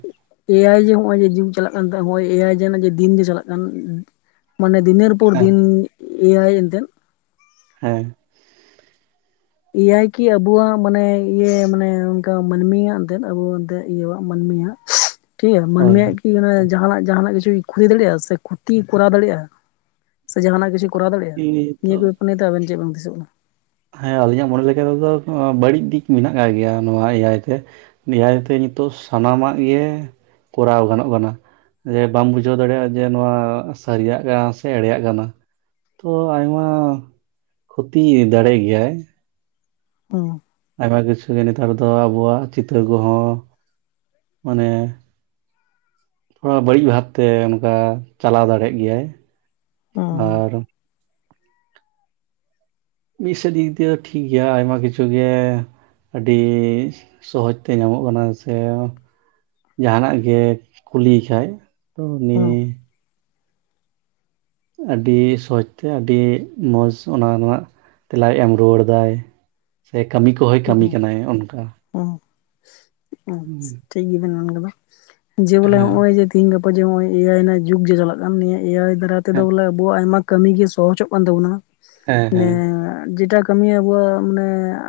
A: ᱮ ᱟᱭ ᱡᱮ ᱱᱚᱜ ᱚᱭ ᱡᱮ ᱡᱤᱢ ᱪᱟᱞᱟᱜ ᱠᱟᱱ ᱮ ᱟᱭ ᱡᱮ ᱫᱤᱱ ᱡᱮ ᱪᱟᱞᱟᱜ ᱠᱟᱱ ᱢᱟᱱᱮ ᱫᱤᱱᱮᱨ
B: ᱦᱮᱸ
A: ᱫᱤᱱ ᱮᱭᱟᱭ ᱮᱱᱛᱮᱫ
B: ᱦᱮᱸ
A: ᱮᱭᱟᱭ ᱠᱤ ᱟᱵᱚᱣᱟᱜ ᱢᱟᱱᱮ ᱤᱭᱟᱹ ᱢᱟᱱᱮ ᱚᱱᱠᱟ ᱢᱟᱹᱱᱢᱤᱭᱟᱜ ᱟᱵᱚ ᱮᱱᱛᱮᱫ ᱢᱟᱹᱱᱢᱤᱭᱟᱜ ᱴᱷᱤᱠ ᱜᱮᱭᱟ
B: ᱦᱳᱭ
A: ᱢᱟᱹᱱᱢᱟᱜ ᱠᱤ ᱚᱱᱟ ᱡᱟᱦᱱᱟᱜ ᱡᱟᱦᱟᱱᱟᱜ ᱠᱤᱪᱷᱩ ᱠᱷᱚᱛᱤ ᱫᱟᱲᱮᱭᱟᱜᱼᱟ ᱥᱮ ᱠᱷᱚᱛᱤᱭ ᱠᱚᱨᱟᱣ ᱫᱟᱲᱮᱭᱟᱜᱼᱟ ᱥᱮ ᱡᱟᱦᱟᱱᱟᱜ ᱠᱤᱪᱷᱩ ᱠᱚᱨᱟᱣ ᱫᱟᱲᱮᱭᱟᱜᱼᱟ ᱱᱤᱭᱟᱹ ᱠᱚ
B: ᱱᱤᱛᱚᱜ
A: ᱵᱯᱤᱱᱹᱛᱮ ᱟᱵᱮᱱ ᱪᱮᱫ ᱵᱟᱝ ᱦᱩᱫᱤᱥᱚᱜ ᱠᱟᱱᱟ?
B: ᱦᱮᱸ ᱟᱞᱤᱧᱟᱜ ᱢᱚᱱᱮ ᱞᱮᱠᱟ ᱛᱮᱫᱚ ᱵᱟᱹᱲᱤᱡ ᱫᱤᱠ ᱢᱮᱱᱟᱜ ᱟᱠᱟᱟᱜ ᱜᱮᱭᱟ ᱱᱚᱣᱟ ᱮᱭᱟᱭ ᱛᱮ ᱱᱮᱦᱟᱭᱛᱮ ᱱᱤᱛᱚᱜ ᱥᱟᱱᱟᱢᱟᱜ ᱜᱮ ᱠᱚᱨᱟᱣ ᱜᱟᱱᱚᱜ ᱠᱟᱱᱟ ᱾ ᱡᱮ ᱵᱟᱢ ᱵᱩᱡᱷᱟᱹᱣ ᱫᱟᱲᱮᱭᱟᱜᱼᱟ ᱡᱮ ᱱᱚᱣᱟ ᱥᱟᱹᱨᱤᱭᱟᱜ ᱠᱟᱱᱟ ᱥᱮ ᱮᱲᱮᱭᱟᱜ ᱠᱟᱱᱟ ᱾ ᱛᱚ ᱟᱭᱢᱟ ᱠᱷᱚᱛᱤ ᱫᱟᱲᱮᱜ ᱜᱮᱭᱟᱭ
A: ᱦᱩᱸ
B: ᱟᱭᱢᱟ ᱠᱤᱪᱷᱩ ᱜᱮ ᱱᱮᱛᱟᱨ ᱫᱚ ᱟᱵᱚᱣᱟᱜ ᱪᱤᱛᱟᱹᱨ ᱠᱚᱦᱚᱸ ᱢᱟᱱᱮ ᱛᱷᱚᱲᱟ ᱵᱟᱹᱲᱤᱡ ᱵᱷᱟᱵᱛᱮ ᱚᱱᱠᱟ ᱪᱟᱞᱟᱣ ᱫᱟᱲᱮᱭᱟᱜ ᱜᱮᱭᱟᱭ
A: ᱦᱩᱸ
B: ᱟᱨ ᱡᱤ ᱥᱮᱫ ᱫᱤᱠ ᱫᱤᱭᱮ ᱫᱚ ᱴᱷᱤᱠ ᱜᱮᱭᱟ ᱟᱭᱢᱟ ᱠᱤᱪᱷᱩ ᱜᱮ ᱟᱹᱰᱤ ᱥᱚᱦᱚᱡᱽ ᱛᱮ ᱧᱟᱢᱚᱜ ᱠᱟᱱᱟ ᱥᱮ ᱡᱟᱦᱟᱱᱟᱜ ᱜᱮ ᱠᱩᱞᱤᱭᱮ ᱠᱷᱟᱡ ᱛᱚ ᱩᱱᱤ
A: ᱦᱩᱸ
B: ᱟᱹᱰᱤ ᱥᱚᱦᱚᱡᱛᱮ ᱟᱹᱰᱤ ᱢᱚᱸᱡᱽ ᱚᱱᱟ ᱨᱮᱱᱟᱜ ᱛᱮᱞᱟᱭ ᱮᱢ ᱨᱩᱣᱟᱹᱲᱫᱟᱭ᱾ ᱥᱮ ᱠᱟᱹᱢᱤ ᱠᱚᱦᱚᱸᱭ
A: ᱦᱩᱸ
B: ᱠᱟᱹᱢᱤ
A: ᱦᱩᱸ
B: ᱠᱟᱱᱟᱭ ᱚᱱᱠᱟ᱾
A: ᱦᱩᱸ
B: ᱦᱩᱸ,
A: ᱴᱷᱤᱠ ᱜᱮᱵᱮᱱ ᱢᱮᱱᱠᱟᱫᱟ ᱡᱮ ᱵᱚᱞᱮ
B: ᱦᱮᱸ
A: ᱱᱚᱜ-ᱚᱭ ᱡᱮ ᱛᱤᱦᱤᱧ ᱜᱟᱯᱟ ᱡᱮ ᱱᱚᱜ ᱮᱭᱟᱭ ᱨᱮᱱᱟᱜ ᱡᱩᱜᱽ ᱡᱮ ᱪᱟᱞᱟᱜ ᱠᱟᱱ ᱱᱤᱭᱟᱹ ᱮᱭᱟᱭ ᱫᱟᱨᱟᱭ ᱛᱮᱫᱚ
B: ᱦᱮᱸ
A: ᱵᱚᱞᱮ ᱟᱵᱚᱣᱟᱜ ᱟᱭᱢᱟ ᱠᱟᱹᱢᱤᱜ ᱜᱮ ᱥᱚᱦᱚᱡᱚᱜ ᱠᱟᱱ ᱛᱟᱵᱚᱱᱟ
B: ᱦᱮᱸ ᱦᱮᱸ
A: ᱾ ᱡᱮᱴᱟ ᱠᱟᱹᱢᱤ ᱟᱵᱚᱣᱟᱜ ᱢᱟᱱᱮ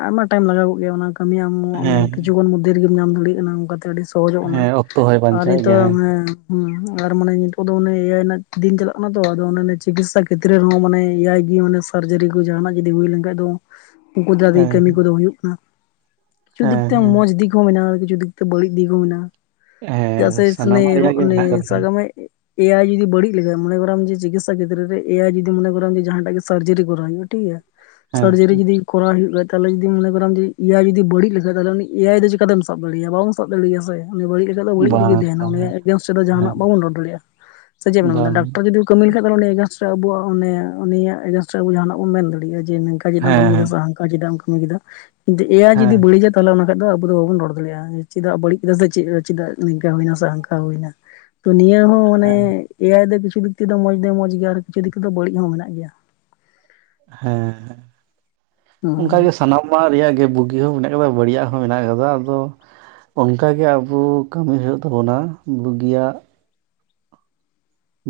A: ᱟᱭᱢᱟ ᱴᱟᱭᱤᱢ ᱞᱟᱜᱟᱣᱚᱜ ᱜᱮᱭᱟ ᱚᱱᱟ ᱠᱟᱹᱢᱤ ᱟᱢ ᱢᱮ
B: ᱦᱮᱸ
A: ᱠᱤᱪᱷᱩᱜ ᱜᱟᱱ ᱢᱚᱫᱽᱫᱷᱮ ᱨᱮᱜᱮᱢ ᱧᱟᱢ ᱫᱟᱲᱮᱭᱟᱜ ᱠᱟᱱᱟ ᱚᱱᱠᱟᱛᱮ ᱟᱹᱰᱤ ᱥᱚᱦᱚᱡᱚᱜ ᱠᱟᱱᱟ
B: ᱦᱮᱸ ᱚᱠᱛᱚ ᱦᱚᱭ
A: ᱟᱨ
B: ᱵᱟᱧᱪᱟᱣᱮᱫ
A: ᱱᱤᱛᱚᱜ
B: ᱜᱮᱭᱟ ᱦᱮᱸ
A: ᱚᱱᱮ ᱦᱮᱸ ᱟᱨ ᱢᱟᱱᱮ ᱱᱤᱛᱚᱜ ᱫᱚ ᱚᱱᱮ ᱮᱭᱟᱭ ᱨᱮᱱᱟᱜ ᱫᱤᱱ ᱪᱟᱞᱟᱜ ᱠᱟᱱᱟ ᱛᱚ ᱟᱫᱚ ᱚᱱ ᱪᱤᱠᱤᱥᱥᱟ ᱠᱷᱮᱛᱨᱮ ᱨᱮᱦᱚᱸ ᱢᱟᱱᱮ ᱮᱭᱟᱭ ᱜᱮ ᱥᱟᱨᱡᱟᱨᱤ ᱠᱚ ᱡᱟᱦᱟᱱᱟᱜ ᱡᱩᱫᱤ ᱦᱩᱭ ᱞᱮᱱ ᱠᱷᱟᱡ ᱫᱚ ᱩᱱᱠᱩ ᱫᱟᱨᱟᱭ
B: ᱦᱮᱸ
A: ᱠᱟᱹᱢᱤ ᱠᱚᱫᱚ ᱦᱩᱭᱩᱜ ᱠᱟᱱᱟ ᱠᱤᱪᱷᱩ
B: ᱦᱮᱸ
A: ᱫᱤᱠᱛᱮ
B: ᱦᱮᱸ
A: ᱢᱚᱸᱡᱽ ᱫᱤᱠᱽ ᱢᱮᱱᱟᱜᱼᱟ ᱠᱤᱪᱷᱩ ᱫᱤᱠ ᱛᱮ ᱵᱟᱹᱲᱤᱡ ᱫᱤᱠ ᱛᱮ ᱦᱚᱸ ᱢᱮᱱᱟᱜᱼᱟ ᱪᱮᱫᱟᱜ
B: ᱦᱮᱸ ᱥᱟᱱᱟᱢᱟᱜ
A: ᱥᱮ
B: ᱨᱮᱭᱟᱜ ᱜᱮ
A: ᱚᱱᱮ
B: ᱢᱮᱱᱟᱜ ᱠᱟᱫᱟ
A: ᱥᱟᱜ
B: ᱦᱮᱸ
A: ᱠᱟᱜ ᱢᱮ ᱮᱭᱟᱭ ᱡᱩᱫᱤ ᱵᱟᱹᱲᱤᱡ ᱞᱮᱠᱟ ᱢᱚᱱᱮ ᱠᱚᱨᱟᱣᱢ ᱡᱮ ᱪᱤᱠᱤᱥᱥᱟ ᱠᱷᱮᱛᱨᱮ ᱨᱮ ᱮᱟᱭᱟᱭ ᱡᱚᱫᱤ ᱢᱚᱱᱮ ᱠᱚᱨᱟᱢ ᱡᱟᱦᱟᱸᱴᱟᱜ ᱜᱮ ᱥᱟᱨᱡᱟᱨᱤ ᱠᱚᱨᱟᱣᱧ ᱢᱮ ᱴᱷᱤᱠ ᱜᱮᱭᱟ᱾
B: ᱦᱮᱸ
A: ᱥᱟᱨᱡᱟᱨᱤ ᱡᱩᱫᱤ ᱠᱚᱨᱟ ᱦᱩᱭᱩᱜ ᱠᱷᱟᱡ ᱛᱟᱦᱞᱮ ᱡᱩᱫᱤ ᱢᱚᱱᱮ ᱠᱚᱨᱟᱢ ᱡᱮ ᱡᱩᱫᱤ ᱮᱭᱟᱭ ᱡᱩᱫᱤ ᱵᱟᱹᱲᱤᱡ ᱞᱮᱠᱷᱟᱡ ᱛᱟᱦᱞᱮ ᱩᱱᱤ ᱮᱭᱟᱭ ᱫᱚ ᱪᱤᱠᱟ ᱚᱠᱟ ᱛᱮᱢ ᱥᱟᱵ ᱫᱟᱲᱮᱭᱟᱜ ᱵᱟᱵᱚᱱ ᱥᱟᱵ ᱫᱟᱰᱮᱭᱟ ᱦᱳᱭ ᱩᱱᱤ ᱵᱟᱹᱲᱤᱡ ᱞᱮᱱᱠᱷᱟᱱ ᱵᱟᱹᱲᱤᱡ ᱨᱮᱜᱮ
B: ᱵᱟᱝ
A: ᱛᱟᱦᱮᱱᱟ
B: ᱵᱟᱝ
A: ᱩᱱᱤᱭ
B: ᱦᱮᱸ
A: ᱮᱜᱽᱱᱮᱥᱴ ᱨᱮᱫᱚ ᱡᱟᱦᱟᱱᱟᱜ
B: ᱦᱮᱸ
A: ᱵᱟᱵᱚᱱ ᱨᱚᱲ ᱫᱟᱲᱮᱭᱟᱜ ᱥᱮ ᱪᱮᱫ ᱵᱚᱱ ᱢᱮᱱᱫᱟ
B: ᱵᱟᱝ
A: ᱰᱟᱠᱛᱚᱨ ᱡᱩᱫᱤ ᱠᱟᱹᱢᱤ ᱞᱮᱠᱷᱟᱱ ᱫᱚ ᱱᱚᱰᱮ ᱩᱱᱤ ᱮᱜᱮᱱᱥᱴ ᱨᱮ ᱟᱵᱚᱣᱟᱜ ᱩᱱᱤᱭᱟᱜ ᱮᱜᱽᱱᱮᱥᱴ ᱨᱮ ᱟᱵᱚ ᱡᱟᱦᱟᱱᱟᱜ ᱵᱚᱱ ᱢᱮᱱ ᱫᱟᱲᱮᱭᱟᱜᱼᱟ ᱡᱮ ᱱᱚᱝᱠᱟ ᱱᱝᱠᱟ ᱪᱟᱜ ᱮᱢ ᱠᱟᱹᱢᱤ ᱠᱮᱫᱟ
B: ᱦᱮᱸ
A: ᱥᱮ ᱦᱟᱱᱠᱟ ᱪᱮᱫᱟᱜ ᱮᱢ ᱠᱟᱹᱢᱤ ᱠᱮᱫᱟ ᱠᱤᱱᱛᱩ ᱮᱭᱟᱭ ᱡᱩᱫᱤ
B: ᱦᱮᱸ
A: ᱵᱟᱹᱲᱤᱡᱟ ᱚᱱᱟ ᱠᱷᱟᱱ ᱫᱚ ᱟᱵᱚ ᱫᱚ ᱵᱟᱵᱚᱱ ᱨᱚᱲ ᱫᱟᱲᱮᱭᱟᱜᱼᱟ ᱪᱮᱫᱟᱜ ᱵᱟᱹᱲᱤᱡ ᱱᱟ ᱥᱮ ᱪᱮ ᱪᱮᱫᱟᱜ ᱱᱤᱝᱠᱟ ᱦᱩᱭᱱᱟ ᱥᱮ ᱦᱟᱝᱠᱟ ᱦᱩᱭᱱᱟ ᱾ ᱛᱚ ᱱᱤᱭᱟᱹ ᱦᱚᱸ ᱢᱟᱱᱮ
B: ᱦᱮᱸ
A: ᱮᱭᱟᱭ ᱫᱚ ᱠᱤᱪᱷᱩ ᱫᱤᱠ ᱛᱮᱫᱚ ᱢᱚᱸᱡᱽ ᱫᱚ ᱢᱚᱸᱡᱽ ᱜᱮᱭᱟ ᱟᱨ ᱠᱤᱪᱷᱩ ᱫᱤᱠ ᱛᱮᱫᱚ ᱵᱟᱹᱲᱤᱡ ᱦᱚᱸ ᱢᱮᱱᱟᱜ ᱜᱮᱭᱟ ᱾
B: ᱦᱮᱸ ᱦᱮᱸ ᱚᱱᱠᱟ
A: ᱦᱩᱸ
B: ᱜᱮ ᱥᱟᱱᱟᱢᱟᱜ ᱨᱮᱭᱟᱜ ᱜᱮ ᱵᱩᱜᱤ ᱦᱚᱸ ᱢᱮᱱᱟᱜ ᱟᱠᱟᱫᱟ ᱵᱟᱲᱤᱡᱟᱜ ᱦᱚᱸ ᱢᱮᱱᱟᱜ ᱟᱠᱟᱫᱟ ᱟᱫᱚ ᱚᱝᱠᱟ ᱜᱮ ᱟᱵᱚ ᱠᱟᱹᱢᱤ ᱦᱩᱭᱩᱜ ᱛᱟᱵᱚᱱᱟ ᱵᱩᱜᱤᱭᱟᱜ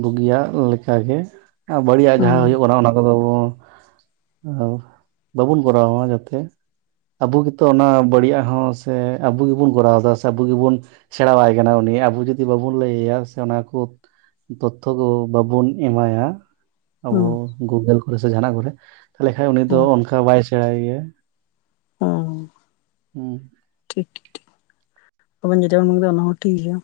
B: ᱵᱩᱜᱤᱭᱟᱜ ᱞᱮᱠᱟᱜᱮ ᱟᱨ ᱵᱟᱹᱲᱤᱡᱟᱜ ᱡᱟᱦᱟᱸ
A: ᱦᱩᱸ
B: ᱦᱩᱭᱩᱜ ᱟᱱᱟ ᱚᱱᱟ ᱠᱚᱫᱚ ᱵᱚ ᱟᱨ ᱵᱟᱵᱚᱱ ᱠᱚᱨᱟᱣᱟ ᱡᱟᱛᱮ ᱟᱵᱚ ᱜᱮᱛᱚ ᱚᱱᱟ ᱵᱟᱹᱲᱤᱡᱟᱜ ᱦᱚᱸ ᱥᱮ ᱟᱵᱚ ᱜᱮᱵᱚᱱ ᱠᱚᱨᱟᱣ ᱮᱫᱟ ᱥᱮ ᱟᱵᱚ ᱜᱮᱵᱚᱱ ᱥᱮᱬᱟᱣᱟᱭ ᱠᱟᱱᱟ ᱩᱱᱤ ᱟᱵᱚ ᱡᱩᱫᱤ ᱵᱟᱵᱚᱱ ᱞᱟᱹᱭ ᱟᱭᱟ ᱥᱮ ᱚᱱᱟ ᱠᱚ ᱛᱚᱛᱛᱷᱚ ᱠᱚ ᱵᱟᱵᱚᱱ ᱮᱢᱟᱭᱟ ᱟᱵᱚ
A: ᱦᱩᱸ
B: ᱜᱩᱜᱟᱹᱞ ᱠᱚᱨᱮ ᱥᱮ ᱡᱟᱦᱟᱸᱱᱟᱜ ᱠᱚᱨᱮ ᱛᱟᱦᱚᱞᱮ ᱠᱷᱟᱡᱽ ᱩᱱᱤ ᱫᱚ
A: ᱦᱩᱸ
B: ᱚᱱᱠᱟ ᱵᱟᱭ ᱥᱮᱬᱟᱭ ᱜᱮᱭᱟ
A: ᱦᱩᱸ
B: ᱾ᱦᱩᱸ
A: ᱴᱷᱤᱠ ᱴᱷᱤᱠ᱾ ᱴᱷᱤᱠ ᱟᱵᱮᱱ ᱡᱮᱴᱟ ᱵᱮᱱ ᱢᱮᱱ ᱠᱮᱫᱟ ᱚᱱᱟ ᱦᱚᱸ ᱴᱷᱤᱠ ᱜᱮᱭᱟ᱾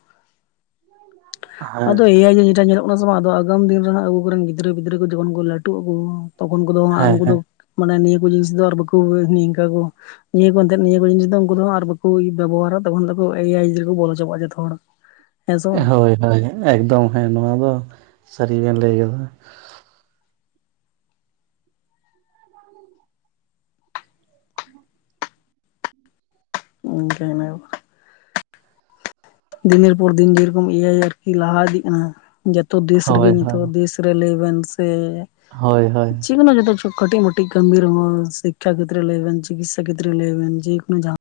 B: ᱦᱮᱸ
A: ᱟᱫᱚ ᱮ ᱟᱭ ᱜᱮ ᱡᱮᱴᱟ ᱧᱮᱞᱚᱜ ᱚᱱᱟ ᱥᱚᱢᱚᱭ ᱟᱫᱚ ᱟᱜᱟᱢ ᱫᱤᱱ ᱨᱮᱦᱚᱸ ᱟᱵᱚ ᱠᱚᱨᱮᱱ ᱜᱤᱫᱽᱨᱟᱹ ᱯᱤᱫᱽᱨᱟᱹ ᱠᱚ ᱡᱚᱠᱷᱚᱱ ᱠᱚ ᱞᱟᱹᱴᱩᱜ ᱟᱠᱚ ᱛᱚᱠᱷᱚᱱ ᱠᱚᱫᱚ ᱦᱟᱸᱜ
B: ᱦᱮᱸ
A: ᱩᱱᱠᱩ ᱫᱚ ᱢᱟᱱᱮ ᱱᱤᱭᱟᱹ ᱠᱚ ᱡᱤᱱᱤᱥ ᱫᱚ ᱟᱨ ᱵᱟᱠᱚ ᱱᱤᱝᱠᱟ ᱠᱚ ᱱᱤᱭᱟᱹ ᱠᱚ ᱟᱱᱛᱮᱫ ᱱᱤᱭᱟᱹ ᱠᱚ ᱡᱤᱱᱤᱥ ᱫᱚ ᱩᱱᱠᱩ ᱫᱚ ᱟᱨ ᱵᱟᱠᱚ ᱵᱮᱵᱚᱦᱟᱨᱟ ᱛᱚᱠᱷᱚᱱ ᱫᱚ ᱮᱟᱭ ᱡᱮ ᱨᱮᱠᱚ ᱵᱚᱞᱚ ᱪᱟᱵᱟᱜᱼᱟ ᱡᱷᱚᱛᱚ ᱦᱚᱲ᱾ [INAUDIBLE]
B: ᱦᱳᱭ ᱦᱳᱭ ᱮᱠᱫᱚᱢ ᱦᱮᱸ ᱱᱚᱣᱟ ᱫᱚ ᱥᱟᱹᱨᱤ ᱵᱮᱱ ᱠᱟᱫᱟ᱾
A: ᱚᱱᱠᱟᱭ ᱱᱟᱵᱚ᱾ ᱫᱤᱱᱮᱨ ᱯᱚᱨ ᱫᱤᱱ ᱡᱮᱨᱚᱠᱚᱢ ᱮᱭᱟᱭ ᱟᱨᱠᱤ ᱞᱟᱦᱟ ᱤᱫᱤᱜ ᱠᱟᱱᱟ ᱡᱚᱛᱚ ᱫᱮᱥ ᱨᱮᱜᱮ
B: ᱦᱳᱭ ᱦᱳᱭ
A: ᱱᱤᱛᱚᱜ ᱫᱮᱥ ᱟᱨᱮ ᱞᱟᱹᱭ ᱵᱮᱱ ᱥᱮ
B: ᱦᱳᱭ ᱦᱳᱭ
A: ᱡᱮ ᱠᱳᱱᱳ ᱡᱚᱛᱚ ᱠᱤᱪᱷᱩ ᱠᱟᱹᱴᱤᱡ ᱢᱟᱹᱴᱤᱡ ᱠᱟᱹᱢᱤ ᱨᱮᱦᱚᱸ ᱥᱤᱠᱠᱷᱟ ᱠᱮᱛᱨᱮ ᱞᱟᱹᱭ ᱵᱮᱱ ᱪᱤᱠᱤᱥᱥᱟ ᱠᱮᱛᱨᱮ ᱞᱟᱹᱭ ᱵᱮᱱ ᱡᱮ ᱠᱳᱱᱳ ᱡᱟ